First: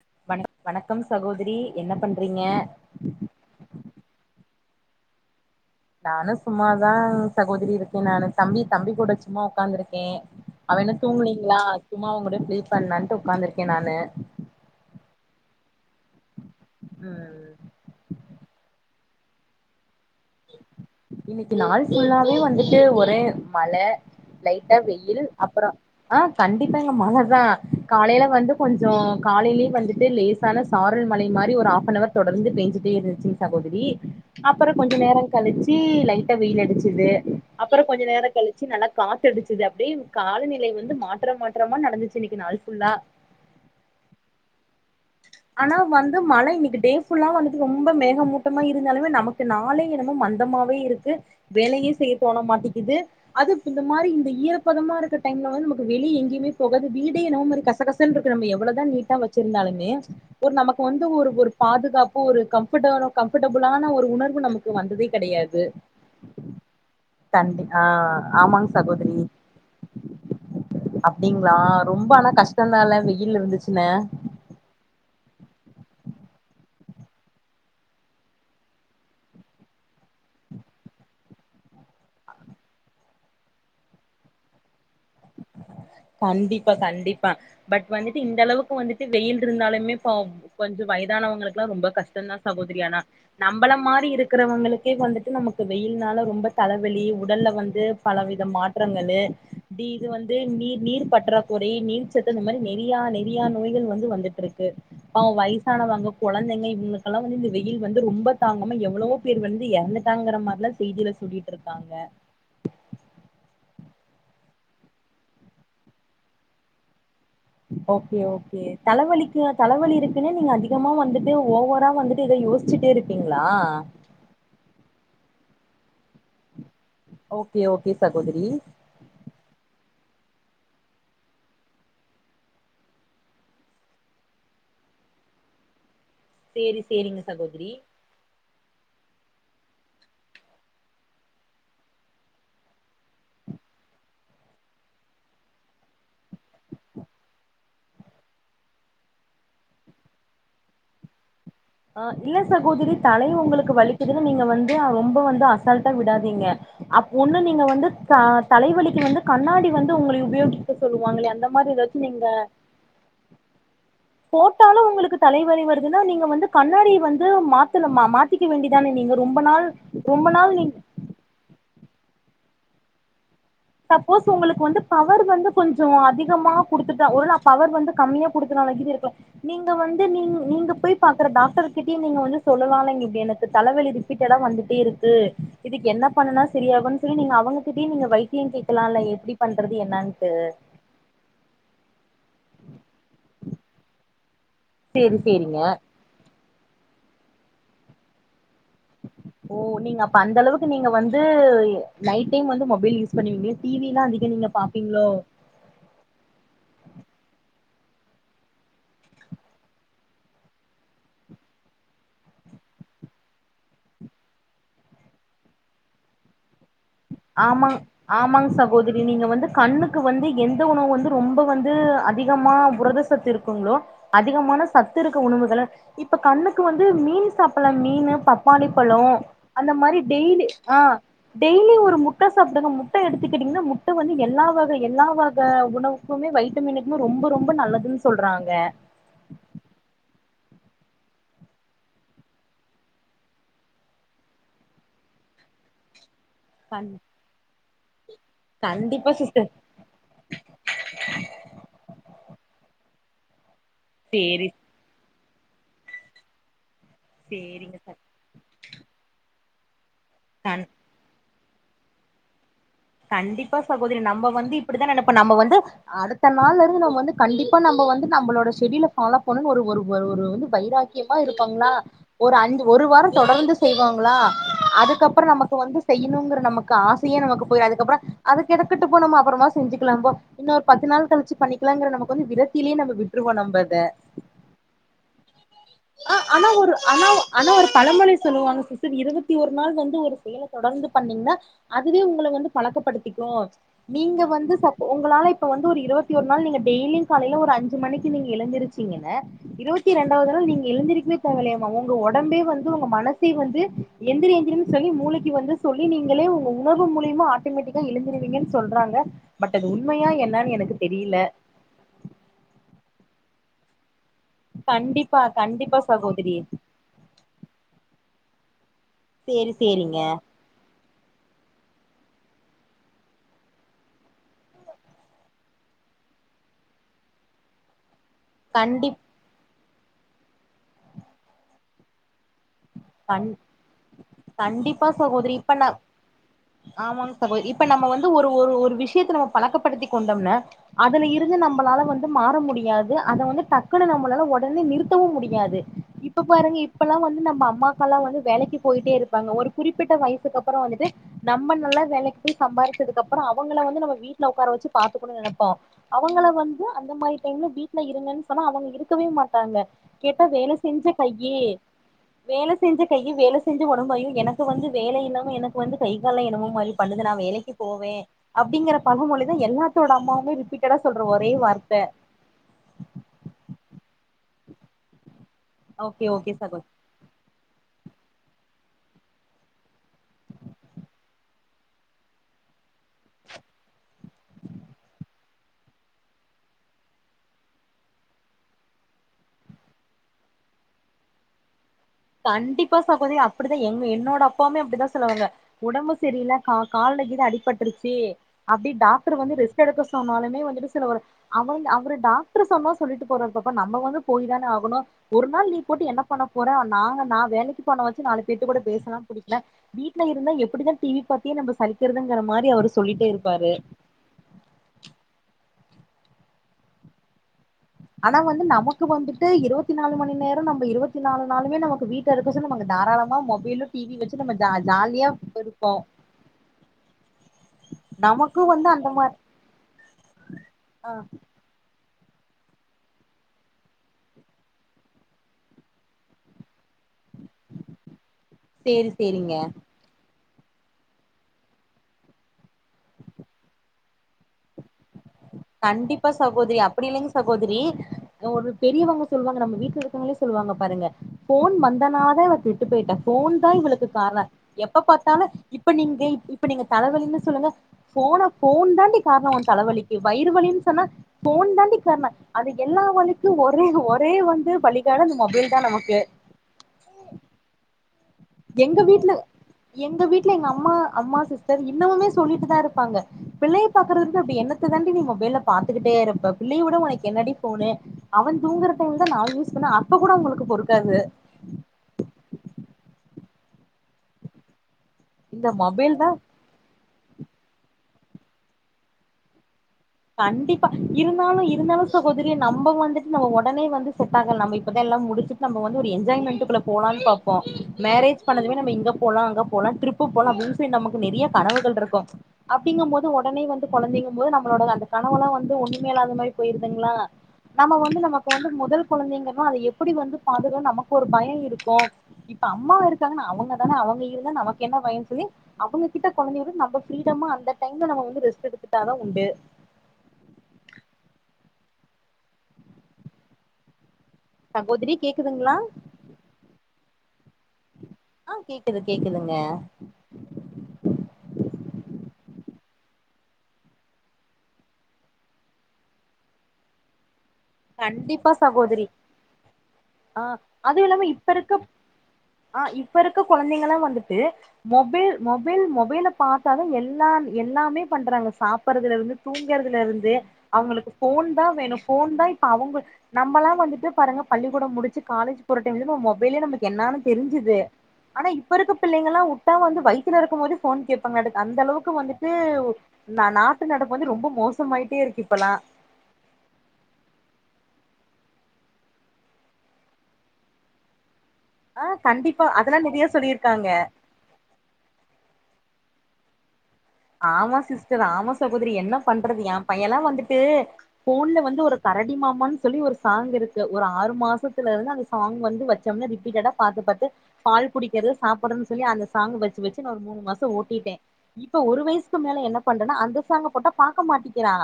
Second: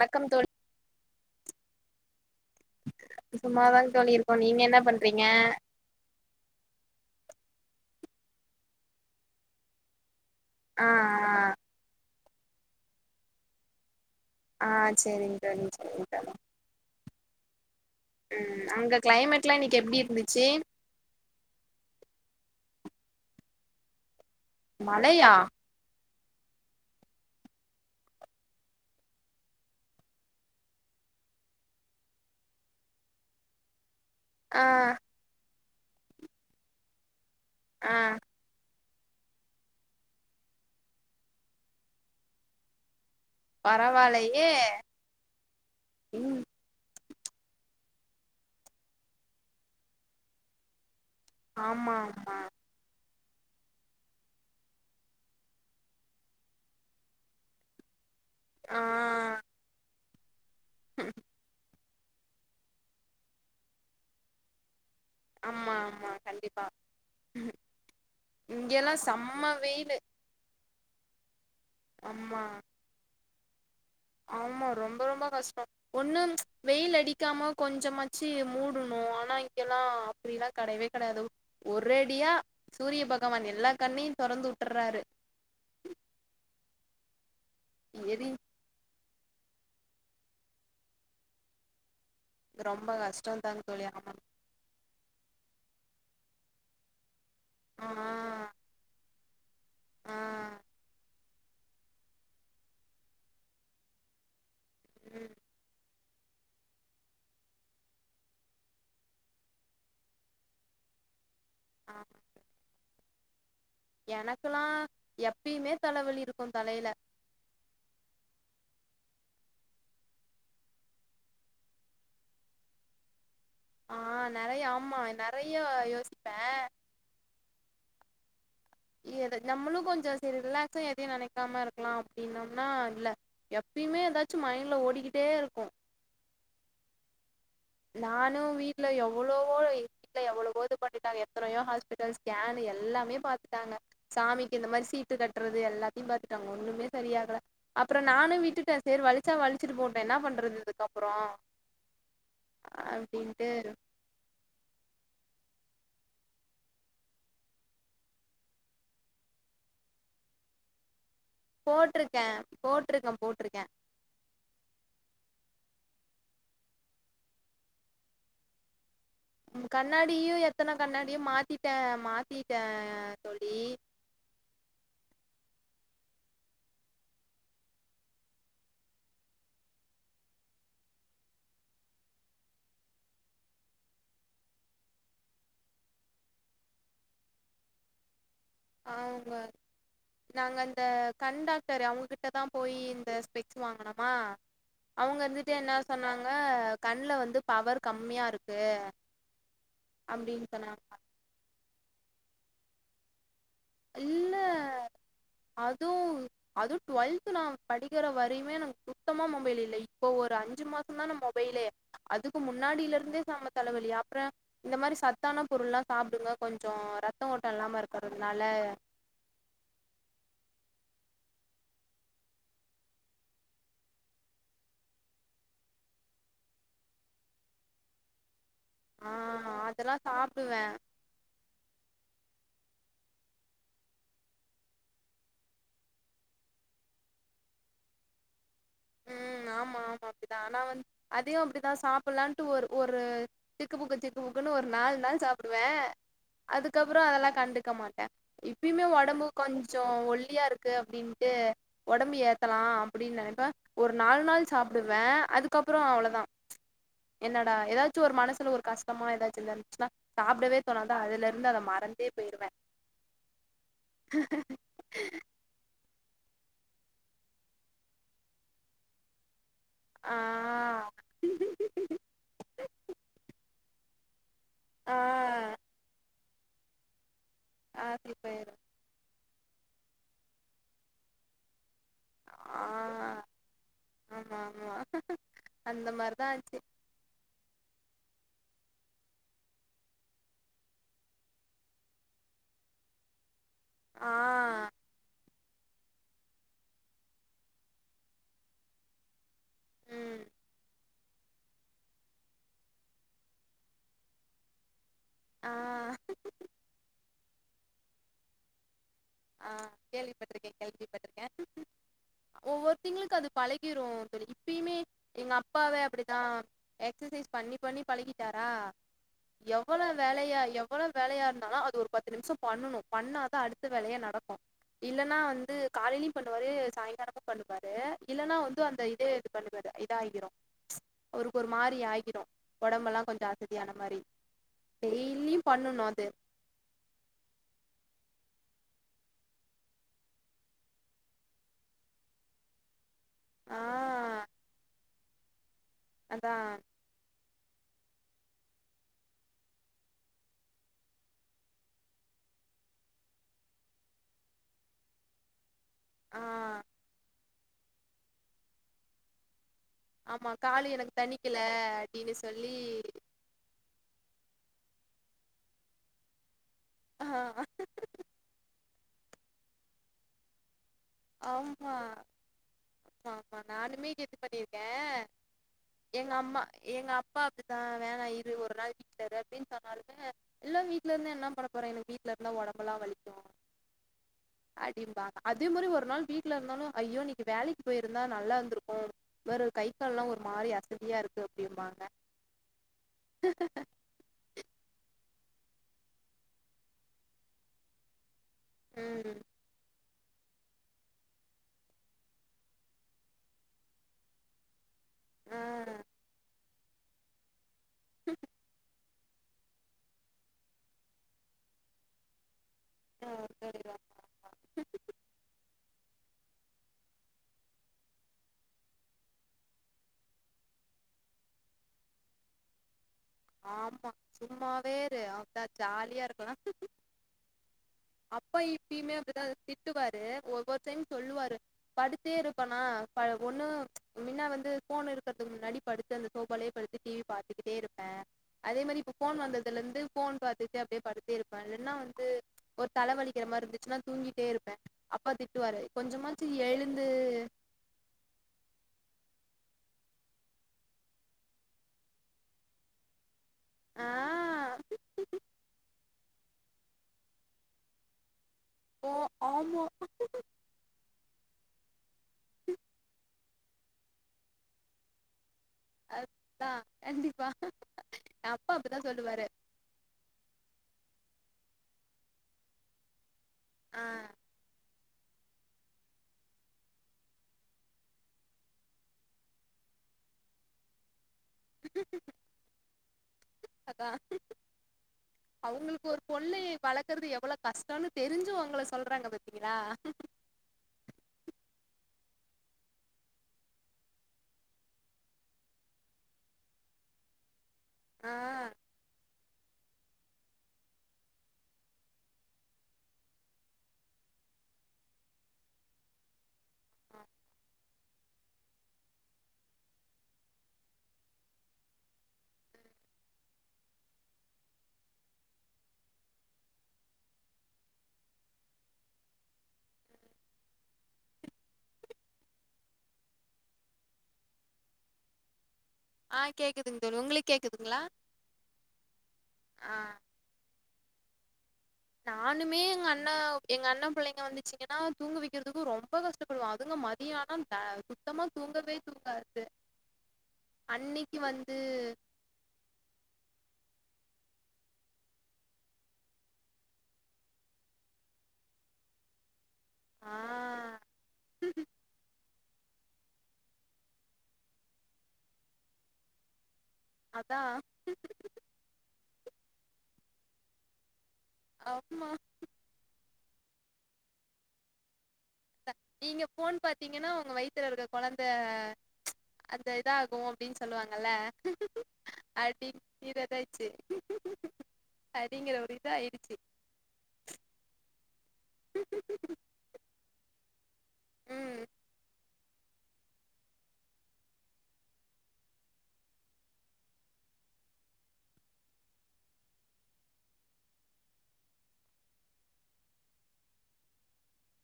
வணக்கம் தோழி வணக் வணக்கம் சகோதிரி என்ன பண்றீங்க சும்மாதா தோழி இருக்கோ நீங்க என்ன பண்றீங்க நானு சும்மாதா சகோதிரி இருக்கே நானு தம்பி தம்பி கூட சும்மா உக்காந்துருக்கே அவே ஆ இன்னு தூங்கலீங்களா சும்மா உங்கூட வெய்ட் பண்லான்ட்டு உக்காந்துருக்கே நானு ஆ ஆ சேரிங் தோழி சேரிங் தோழி ம் ம் ம் ம் அங்க க்ளைமேட்லா இன்னிக்கு எப்டி இ இன்னிக்கி நாள் ஃபுல்லாவே வந்துட்டு [unintelligible] ஒரே மல லைட்டா வெயில் மழையா அப்பறோ அ கண்டிப்பாங்க மழைதா காலையில வந்து கொஞ்சோ காலைலே வந்துட்டு லேசான சாரல் மலை மாரி ஒரு ஹாஃபனவர் தொடர்ந்து பேஞ்சுட்டே இருந்சுங் சகோதரி அ அப்புறோ கொஞ்ச நேரோ கழிச்சு லைட்டா வெயில் அடிச்சுது அப்பறோ ஆ கொஞ்ச நேர கழிச்சு நல்லா காத்தடிச்சுது அப்டே காலநிலை வந்து மாற்ற மாற்றமா நடந்துச்சு இன்னிக்கி நாள் ஃபுல்லா பரவாலையே ஆனா வந்து ம் மழை இன்னைக்கு டேஃபுல்லா வந்துட்டு ரொம் ரொம்ப மேகமூட்டமா இருந்தாலுமே நமக்கு நாளே என்னமோ மந்தமாவே இருக்கு வேலையே ஆமா செய்ய தோண ஆமா மாட்டிக்கிது அது இந்த மாதிரி இந்த ஈரப்பதமா இருக்க டைம்ல வந்து நமக்கு வெளிய எங்கேயமே போகாது வீடே என்னமோ மாரி கச கச னு இருக்கு நம்ம ஆ எவ்வளதா நீட்டா வச்சிருந்தாலு மே ஒரு நமக்கு வந்து ஒரு ஒரு பாதுகாப் பு ஒரு கம்ஃபர்ட கம்ஃபர்டபுளான ஒரு உணர்வு நமக்கு வந்ததே கெடையாது ஆமா ஆமா கண்டிப்பா கண்டி ஆ ஆமாங்க இங்கல்லா செம்ம வெயிலு அப்டிங்க ளா ரொம்ப ஆனா ஆமா கஷ்டந்தா இல்ல இல்ல வந்துச்சு ஆமா ரொம் ம் ஒண்ணு வெயில் அடிக்காம கொஞ்சமாச்சி மூடணு ஆனா இங்கல்லா அப்படில்லா கெடையவே கெடையாது ஒரேடியா சூரிய பகவான் எல்லா கண்ணையும் தொறந்து உட்டர்றாரு கண்டிப்பா கண்டிப் பா பட் வந்துட்டு எரி இந்த அளவுக்கு வந்துட் வெயில் இருந்தாலுமே பா கொஞ்சோ வயதானவங்களுக்கு எல்லா ரொம்ப கஷ் தா சகோதரி ரொம்ப ஆனா கஷ்டோந்தாங் நம்பள தோழி மாரி ஆமா இருக்கிறவங்களுக்கே வந்துட்டு நமக்கு வெயில்னால ரொம்ப தலவலி உடல்ல வந்து ஆ பலவித மாற்றங்களு டீ இது ஆ வந்து நீர் நீர் பற்றாக்குறை நீர்ச்சத்து இந்த மாரி நெறியா நெறியா நோய்கள் வந்து வந்துட்டு இருக் கு ஆ ம் வயசானவாங்க கொழந்தைங்க இவுங்களு கெல்லா வந்து இந்த வெயில் வந்து ரொம்ப தாங்காம எவ்ளோ பேர் வந்து இறந்துட்டாங்க மாரி லா செய்தில சொல்லிட் இருக்காங்க எனக்குல்லா எப்பயுமே தலவலி இருக்கு தலையில ஓகே ஓகே தலவலிக்கு தலவலி இருக்குன்னு நீங்க அதிகமா வந்துட்டு ஓவரா வந்துட்டு இத யோசிச்சுட்டே இருப்பீங் ஆ நெறைய ஆமா நெ நெறையோ யோசிப்பே ஓகே ஓகே சகோதிரி செரி ரிலாக்ஸா எதையு நெனைக்காம இருக்கலா அப்டின்னம்னா இல்ல எப்பியுமே ஏதாச்சு மைண்ட்ல ஓடிக்கிட்டே இருக்கு சேரி சேரிங்க சகோதரி நானு வீ வீட்டுல எவ்ளோவோ வீட்ல எவ்வளவோ இது பண்ணிட்டாங்க எத்தனையோ ஹாஸ்பிட்டல் ஸ்கேனு எல்லாமே பாத்துட்டாங்க சாமிக்கு இந்த மாரி சீட்டு கட்டுறது எல்லாத்தையு பாத்துட்டாங்க ஒண்ணுமே சரியாகல அப்புற நானு விட்டுட்ட சரி வலிச்சா வலிச்சிட்டு போட்டு என்ன பண்றது இதுக்கப்புறோ ஆ இல்ல சகோதரி தலை உங்களுக்கு வலிக்குதுன் நீங்க வந்து ரொம்ப வந்து அசால் விடாதீங்க அ ஒன்னு நீங்க வந்து ஆ தா தலைவழிக்கு வந்து கண்ணாடி வந்து உங்களை உபயோகிக்க சொல்லுவாங்களே அந்த மாரி ஏதச்சு நீங்க போட்டிருக்கேன் போட்டிருக்கேன் போட்டிருக்கேன் போட்டாலு உங்களுக்கு தலைவலி வ ட்ரு ன்னா நீங்க வந்து கண்ணாடிய வந்து மாத்தனுமா மாத்திக்க வேண்டிதான நீங்க ரொம்ப நாள் ரொம்ப கண்ணாடியு நாள் நீங்க எத்தன கண்ணாடியு மாத்திட்ட மாத்தி யே சப்போஸ் உங்களுக்கு வந்து பவர் வந்து கொஞ்சோ அதிகமா குடுத்துட்டா ஒரு ளா பவர் வந்து கம்மியா குடுத்தனால கீது இருக்கலா நீங்க வந்து நீ நீங்க போய் பாக்குற டாக்டர் கிட்டயே நீங்க வந்து சொல்லலாலைங்க இப்டி எனக்கு தலவலி ரிப்பீட்டடா வந்துட்டே இருக்கு இதுக்கு என்ன பண்ணனா செரி ஆகுன் சொல்லி நீங்க அவுங்ககிட்டயே நீங்க வை கேக்கலா இல்ல அவங்க எப்டி பண்றது என்னான்ட்டு தா போய் இந்த ஸ்பெக்ஸ் வாங்கனமா சேரி அவுங்க இருந்துட்டு சேரிங்க என்ன சொன்னாங்க அப்ப கண்ல வந்து பவர் கம்மியா இருக் ஓ நீங்க அப்ப அந்த அளவுக்கு சொன்னாங்க நீங்க வந்து நைட் டைம் வந்து மொபைல் யூஸ் பண்ணுவீங்க டிவிலா அதிகோ இல்ல நீங்க பாப்பீங்களோ அது அதுவு டுவெல்த நா படிக்கிற வரையுமே நமக்கு சுத்தமா மொபைல் இல்ல இப்போ ஒரு அஞ்சு மாச தா நா மொபைலே அதுக்கு முன்னாடிலே இருந்தே செம தலவலி அப்புறம் இந்த மாரி சத்தான பொருள்லாம் சாப்டுங்க கொஞ்ச ஆமா ஆ ஆமாங்க சகோதரி நீங்க வந்து கண்ணுக்கு வந்து எந்த உணவு வந்து ரொம்ப வந்து அதிகமா புரத சத்து இருக்குங்களோ அதிகமான சத்து இருக்க உணவுக இப்ப கண்ணுக்கு வந்து மீன் சாப்பிடலாம் மீனு ப பப்பாளிபழ ஆ அந்த மாரி அதெல்லாம் டெய்லி சாப்பிடுவேன் ஆஹ் டெய்லி ஒரு முட்ட சாப்டுங்க முட்ட எடுத்துக்கிட்டிங்கன்னா முட்ட வந்து எல்லா வக எல்லா வக உணவுக்குமே வைட்டமினுக்குமே ரொம்ப ரொம்ப நல்லதுன்னு சொல்றாங்க உஹம் ஆமா ஆமா அப்டிதா ஆனா வந்து அதயும் அப்படிதா சாப்பிடலான்ட்டு ஒரு ஒரு சிக்கு புக்கு சிக்கு புக்குன்னு ஒரு நாலு நாள் சாப்பிடுவே கண் அதுக்கப்புறம் அதெல்லாம் கண்டு கமாட்ட இப்பயுமே கண்டிப்பா ஒடம்பு சிஸ்டர் கொஞ்ச ஒல்லியா இருக்கு அப்டின்ட்டு ஒடம்பு ஏத் லாம் அப்டினு நெனப்ப ஒரு நாலு சேரி நாள் சாப்பிடுவ அதுக்கப்புற அவ்ளோதா என்னடா சேரிங்க ச எதாச்சு ஒரு மனசுல ஒரு கஷ்டமா எதாச்சு இல்ல சாப்டவே கண் தோணாதா அதுல வந்து அத மறந்தே போய்ருவ கண்டிப்பா சகோதரி நம்ப வந்து இப்டிதா நெனப்போ நம்ப வந்து அடுத்த நாளு வந்து கண்டிப்பா நம்ப வந்து நம்மளோட ஷெடியூல ஃபாலோ பண்ணு ஒரு ஒரு ஆ ஒரு வந்து வைராக்கியமா இருப்பாங்களா ஒரு அஞ்சு ஒரு வாரம் தொடர்ந்து செய்வாங்களா ஆ அதுக்கப்பறம் நமக்கு வந்து செய்யணுங்கிற நமக்கு ஆசயே நமக்கு போய அப்புறம் ஆத்தி அது போயிரு கெடக்கட்டு போ நம்ம அப்புறமா செஞ்சுக்கலாபோ இன்னொரு பத்து நாள் களிச்சி பண்ணிக் நமக்கு வந்து ஆ விரத்திலயே நம்ப விட்டுருவோ நம்ப அத ஆமா ஆமா அந்த மாரிதா ஆனா ஆச்சு ஒரு ஆனா ஆனா ஒரு பழமொழி சொல்லுவாங்க சிஸ்டர் இருபத்தி ஒரு நாள் வந்து ஒரு செயல தொடர்ந்து பண்ணீங்கன்னா அதுவே உங்கள வந்து பழக்கப்படுத்திக்கு ஆ நீங்க வந்து சப் உங்களால இப் இப்ப வந்து ஒரு இருவத்தி ஒரு நாளு நீங்க டெய்லி காலயில ஒரு அஞ்சு மணிக்கு நீங்க எந்திருச்சிங்கன்ன இருவத்தி ம் ரெண்டாவது நாள் நீங்க எழுந்திருக்குவே லைய உங்க ஒடம்பே வந்து உங்க மனசே வந்து எந்திரி எந்திரினு சொல்லி மூலைக்கு ஆ வந்து சொல்லி நீங்களே உங்க உணவு மூலியமா ஆட் ஆட்டமெட்டிக்கா எழுந்திருவீங்கனு சொல்றாங்க ஆ பட் அது உண்மையா கேள்விப்பட்டிருக்க என்னன்னு எனக்கு தெரியல கேள்விப்பட்டிருக்க ஒவ்வொரு தங்களுக்கு அது பழ க்கிறோ இப்பயுமே கண்டிப்பா எங்க கண்டிப்பா அப்பாவே அப்டிதா சகோதரி எக்சசைஸ் பண்ணி பண்ணி பழகிட்டாரு சேரி எவ்ளோ சேரிங்க வேலயா எவ்ளோ வேலயா இருந்தாலு அது ஒரு பத் பத்து நிமிஷம் பண்ணணு பண்ணாதா அடுத்த வேலயே நடக்கும் இல்லன்னா வந்து காலையு பண்ணுவாரு சாயங்காலமு பண்ணுவாரு இல்லன்னா வந்து அந்த கண்டிப் இதே இது பண்ணு இதாகிரும் அவருக்கு ஒரு மாரி ஆகிரும் உடம்பெல்லாம் கண் கொஞ்சம் அசதியான மாரி கண்டிப்பா சகோதரி டெய்லியும் இப்ப நா பண்ணணும் அது ஆமாங் சகோதரி இப்ப நம்ம வந்து ஒரு ஒரு விஷயத்த நம்ம பழக்கப்படுத்தி கொண்டம்னா அதுல இருந்து நம்பளால வந்து மாற முடியாது அத வந்து டக்குனு ஆஹ் நம்பளால உடனே நிறுத்தவு முடியாது இப்ப அதான் பாருங்க இப்பெல்லாம் வந்து நம் நம்ம அம்மாக்கெல்லாம் வந்து வேலைக்கு போயிட்டே இருப்பாங்க ஒரு குறிப்பிட்ட வயசுக்கு அப்புறம் வந்துட்டு நம்ம நல்லா வேலைக்கு போய் சம்பாரிச்சதுக்கு அப்புறம் அவங்கள வந்து நம்ம வீட்ல உட்கார வெச்சு பாத்துக்கண்னுனு நெனப்போ அவங்கள ஆஹ் வந்து அந்த மாரி டைம்ல வீட்ல இருங்கனு சொன்னா அவங்க இருக்கவே மாட்டாங்க கேட்டா ஆமா வேல காலு செஞ்ச எனக் தணிக்கல கையி அப்டின்னு வேல செஞ்ச கைய்யி வேல செ செஞ்ச ஒடம்பையு எனக்கு வந்து வேலயில்லாம எனக்கு வந்து கை காலு என்னமோ மாரி பண்ணுது நா ஆஹ் வேலைக்கு போவே அப்டிங்குற பழமொழிதா எல்லாத்தோட அம்மாவுமே ரிப்பீட் ஆமா மா ஆமா நானுமே நீ என்ன பண்ணிருக்க ஓகே எங்க ஓகே அம்மா சகோ எங்க அப்பாக்கு ஆஹ் வேணா இரு ஒரு நாளு வீட்ல ரு அப்டின்னு சொன்னாலுமே இல்லா வீட்ல இருந்து என்ன பண்ண போற எனக்கு வீட்ல இருந்தா ஒடம்பெல்லா வலிக்கு அடிம்பாங்க அதே மாரி ஒரு ஒரு நாள் வீட்ல இருந்தாலு ஐயோ இன்னிக்கு வேலைக்கு போய்ருந்தா நல்லா இருந்துருக்கு வேற கை கால்லா ஒரு மாரி அசதியாருக்கு அப்டிம்பாங்க கண்டிப்பா சகோதரி அப்புடிதா எங்க என்னோட அப்பாவுமே அப்டிதா சொ சொல்லுவாங்க உடம்பு சரியில்ல கா கால்ல கீது அடிபட்ருச்சு அப்டி டாக்டர் ம் வந்து ரெஸ்டெடுக்க சொ சொன்னாலுமே வந்துட்டு சில ஒரு அவுங் அவுரு டாக்டர் சொன்னா சொல்லிட்டு போறாரு பாப்பா நம்ப வந்து போய் தான ஆகணு ஒரு ஆ நாள் லீவ் போட்டு என்ன பண்ண போற அந் நாங்க நா வேலக்கி போனவாச்சு நாளு பேர்துகூட பேசலா புடிகலா வீட்ல இருந்தா எப்பிடிதா டிவி பாத்தியே நம்ப சலிக்குறதுங்குற மாரி அவரு சொ ஆ, சொல்லிடேருப்பாரு சரிதான். ஆனா வந்து நமக்கு வந்துட்டு இருவத்தி நாலு மணி நேரமு நம்ப இருவத்தி நாலு நாளுமே நமக்கு வீட்ல இருக்க சொன்னா நம்ப தாராள ஆமா சும்மாவே இரு அதா இருப்போ ஜாலியா இருக்குரோ அப்பா நமக்கு வந்து அந்த இப்பயுமே மாரி அப்டிதா திட்டுவாரு ஒவ்வொரு டைம் ஆ சொல்லுவாரு படு த்தே இருப்பனா ப ஒண்ணு ம்ச் மின்ன வந்து ஃபோனிருக்குறதுக்கு முன்னாடி படுத்து அந்த சோபாலயே படுத் து டி வி பாத்துக்குட்டே இருப் அ அதே மாரி சேரி இப்ப ஃபோன் சேரிங்க வந்ததுலேந்து ஃபோ ஃபோன் பாத்துட்டே அப்டியே பாத்துக்டே இருப்பா இல்லன்னா வந்து ஒரு தல வலிக்குற மாருந்துச்சுன்னா தூங்கிட்டே இருப்ப கண்டிப்பா சகோதரி அப்டி எழுந்து இல்லைங் சகோதரி ஒரு பெரியவங்க சொல்வாங்க நம்ப வீட்ல ருக்கவங்களே சொல்லுவாங்க பாருங்க ஃபோன் வந்தனால அவ கெட்டு போய்டா ஃபோன்தா இவளுக்கு ஆ கார்ண எப்பப்பாத்தாலு இப்ப நீங்க இ இப்ப நீங்க தல வலினு சொல்லுங்க ஃபோன ஃபோன்தாண்டி கார்ணொ ஓ த்ல வலிக் வயிறு வலின் சொன்னா ஃபோன் தாண்டி கார்ண அது எல்லா வலிக் கு ஒரே ஒரே வந்து பலிகாடு அந்த மொபைல் தா நமக்கு அத்தா கண்டிப்பா என் அப்பா எங்க அப்படிதான் வீட்ல சொல்லுவாரு எங்க வீட்ல எங்க அம்மா அம்மா சிஸ் டர் இன்னமுமே சொல்லிட்டு தா இருப்பாங்க பிள்ளைய ஆ பாக்கர்துந்து அப்டி என்னத்த தான் டி நீ மொபைல்ல பாத்துக்கிட்டே இருப்ப பிள்ளைய உட ஒனக்கு என்னடி ஃபோனு அவன் தூங்குற டைம்லதா நா யூஸ் பண்ண அப்பக் கூட உங்களுக்கு பொறுக்காது அதா இந்த அவுங்களுக்கு மொபைல் ஒரு தா கொள்ளையை வளக் கறது எவ்வளோ கஷ்டன்னு தெரிஞ்சு ஒங்கள சொல்றாங்க பத்தீங்களா கண்டிப்பா இருந்தாலு இருந்தாலு சகோதரி நம்ப வந்துட்டு நம்ப ஒடனே வந்து செட் ஆகல் நம்ப இப்பதா எல்லாம் முடிச்சிட்டு நம்ப வந்து ஒரு என்ஜாய்மெண்ட்டுக்குள்ள போலான் பாப்போ ஆ மேரேஜ் பண்ணதுமே நம்ப இங்க போலாம் அங்கப் போலா ட்ரிப்பு போலா அப்டினுட்டு நமக்கு நெறைய கனவுகள் இருக்கும் அப்படிங்கும் போது ஒடனே வந்து கொழந்தைன்னும் போது நம்பளோட அந்த கணவெல்லா வந்து ஒன்னுமே இல்லாத மாரி போயிருதுங்களா நம்ம ஒ நமக்கு வந்து மொதல் கொழந்தைங்கன்னா அத எப்படி வந்து பாதுகணு நமக்கு ஒரு பயம் இருக்கும் இப்ப அம்மா இருக்காங்கன்னா அவங்க தான அவங்க இருந்தா நமக்கென்ன பயம் சொல்லி அவங்ககிட்ட கொழந்தைய நம்ம ஃபீரடமா அந்த டைம்ல நம வந்து ரெஸ்ட் எடுத்துட்டாதா உண்டு சகோதரி கேக்குதுங்களா ஆ கேக்குதுங்க தோழி உங்களுக்கு கே ஆஹ் கேக்குது கேக்குதுங்க ஆ நானுமே எங்க அண்ண எங்க அண்ணன் புள்ளைங்க வந்துச்சீங்கன்னா தூங்க வெக்கறதுக்கு ரொம்ப கஷ்டப்படுவ அதுங்க மதியம் ஆனா த சுத்தமா கண்டிப்பா தூங்கவே சகோதரி தூங்காது ஆஹ் அதும் இல்லாம அன்னைக்கு இப்ப இருக்க வந்து ஆஹ் இப்ப இருக்க கொழந்தைங்களா வந்து து மொபைல்-மொபைல்- மொபைல பாத்தாதான் எல்லாம் எல்லாமே பண்றாங்க சாப்படுறதுல இருந்து தூங்குறதுல இருந்து ஆ அவங்களுக்கு ஃபோன் தான் வேணு ஃபோன் தான் அவங்க நம்மல்லா வந்துட்டு பாருங்க பள்ளிக்கூடம் முடிச்சு காலேஜ் போற டைம்லயுமே மொபைலே நம்ப என்னான்னு அதா தெரிஞ்சுது ஆனா இப்ப இருக்க பிள்ளைங் இதெல்லா உட்டா வந்து வயித்துல இருக்கும் போதே ஃபோன் கேப் காட்டுர்கு அந்த அளவுக்கு ஆமா வந்துட்டு நான் நாட்டு நடப்பு வந்து ரொம்ப மோசமாயிட்டே இருக்கு இப்பல்லா த நீங்க ஃபோன் பாத்தீங்கன்னா உங்க வயித் யித்துல இருக்க கொழந்த அந்த இதாகு அப்டின்னு சொல்லுவாங்கல்ல ஆ கண்டிப்பா அதெல்லா நெறைய சொல்லியிருக்காங்க அடிங்கதாச்சு அடிங்கற ஒரு இத ஆயிரு ஆமா சிஸ்டர் ஆமா சகோதரி என்ன பண்றது ஏ பையல்லா வந்துட்டு ஃபோன்ல வந்து ம் ஒரு கரடி மாமான்னு சொல்லி ஒரு சாங் இருக்கு ஒரு ஆறு மாசத்துலருந்து அந்த சாங் வந்து வச்சம்னா ரிப்பீட்டடா பாத்து பாத்து பால் குடிக்கறது சாப்பட்றதுன்னு சொல்லி அந்த சாங் வச்சு வச்சு நான் ஒரு மூணு மாசம் ஓட்டிட்டேன் இப் இப்ப ஒரு வயசுக்கு மேல என்ன பண்றனா அந்த சாங்க போட்டா பாக்க மாட்டிக்கிறா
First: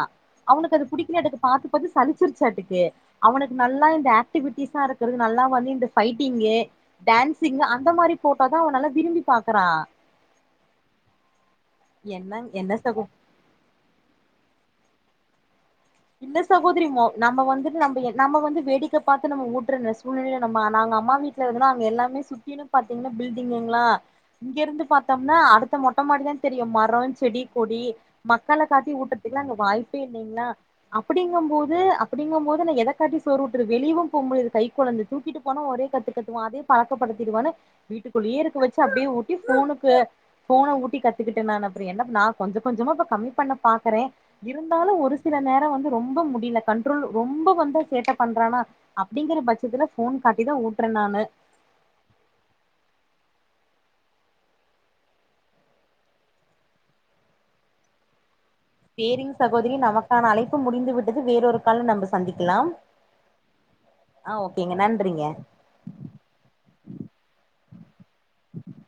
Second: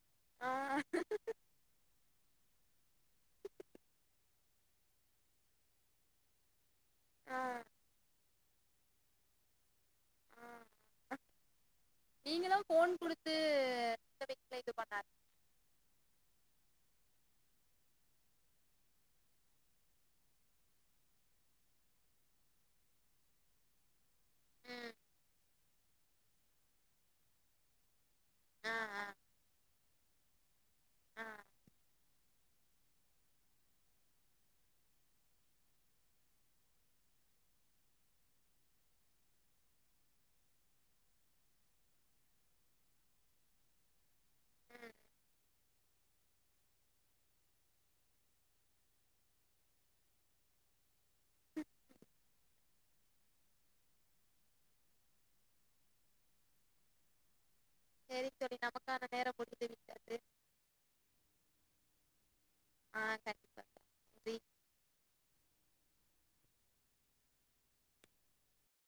ஆ அவனுக்கு அது புடிக்கலையாட்டுக்கு பாத்து பாத்து சலிச்சிருச்சாட்டுக்கு அவனுக்கு நல்லா இந்த ஆக்டிவிட்டிஸா இருக்கறது நல்லா வந்து இந்த ஃபைட்டிங்கு ஆ டான்சிங் அந்த மாரி போட் இப்பதா அவ நல்லா விரும்பி பாக்கறா ம் நீங்களு என்ன ஃபோன் சகோ குடுத்து இந்த [unintelligible] இது பண்ணாதிங் இல்ல சகோதரிமோ நம்ம வந்துட்டு நம்ம நம்ம வந்து வேடிக்க பாத்து நம்ம ஊட்டுறன சூழ்நிலை நம்ப ஆனா அங்க அம்மா வீட்ல இருனா அங்க எல்லாமே சுத்தினு பாத்தீங்கனா பில்டிங்குங்களா இங்க இருந்து ம் பாத்தோம்னா அடுத் மொட்டை மாடிதா தெரியு மரோ செடி கொடி மக்களை ஆ காட்டி ஆ ஊட்டுறதுக்குலா அங்க வாய்ப் ப்பேல்லீங்களா ஆ அப்டிங்க போது அப்புடிங்கும் போது நா எதக்காட்டி சோற் ஊட்றது வெளியவு போக முடியாத் கை கொழந்த தூக்கிட்டு போனா ஒரே கத்து கத்துவா அதே பழக்கப்படுத்திடுவான்னு வீட்டுக்குள்ளியே இருக் வச்சி அப்டியே ஊட்டி போனுக்கு போன ஊட்டி கத்துக்கிட்டே நானு அப்புற என்ன நா கொஞ்ச கொஞ்சமா இப்ப கம்மி பண்ண பாக்குறே இருந்தாலு ஒரு சி சில நேர வந்து ரொம்ப முடியல கண்ட்ரோல் ரொம்ப வந்து சேட்டை பண்றானா அப்டிங்கற பட்சத்துல ஃபோன் காட்டி தா ஊட்டுறே நானு செரி. சேரிங் சகோதிரி நமக்கான அழைப்பு முடிந்து விட்டது வேறொரு கால்ல நம்ப சந்திக்லாம் ஆ கண்டிப்பா நன்றி ஆ ஓக்கேங்க நன்றிங்க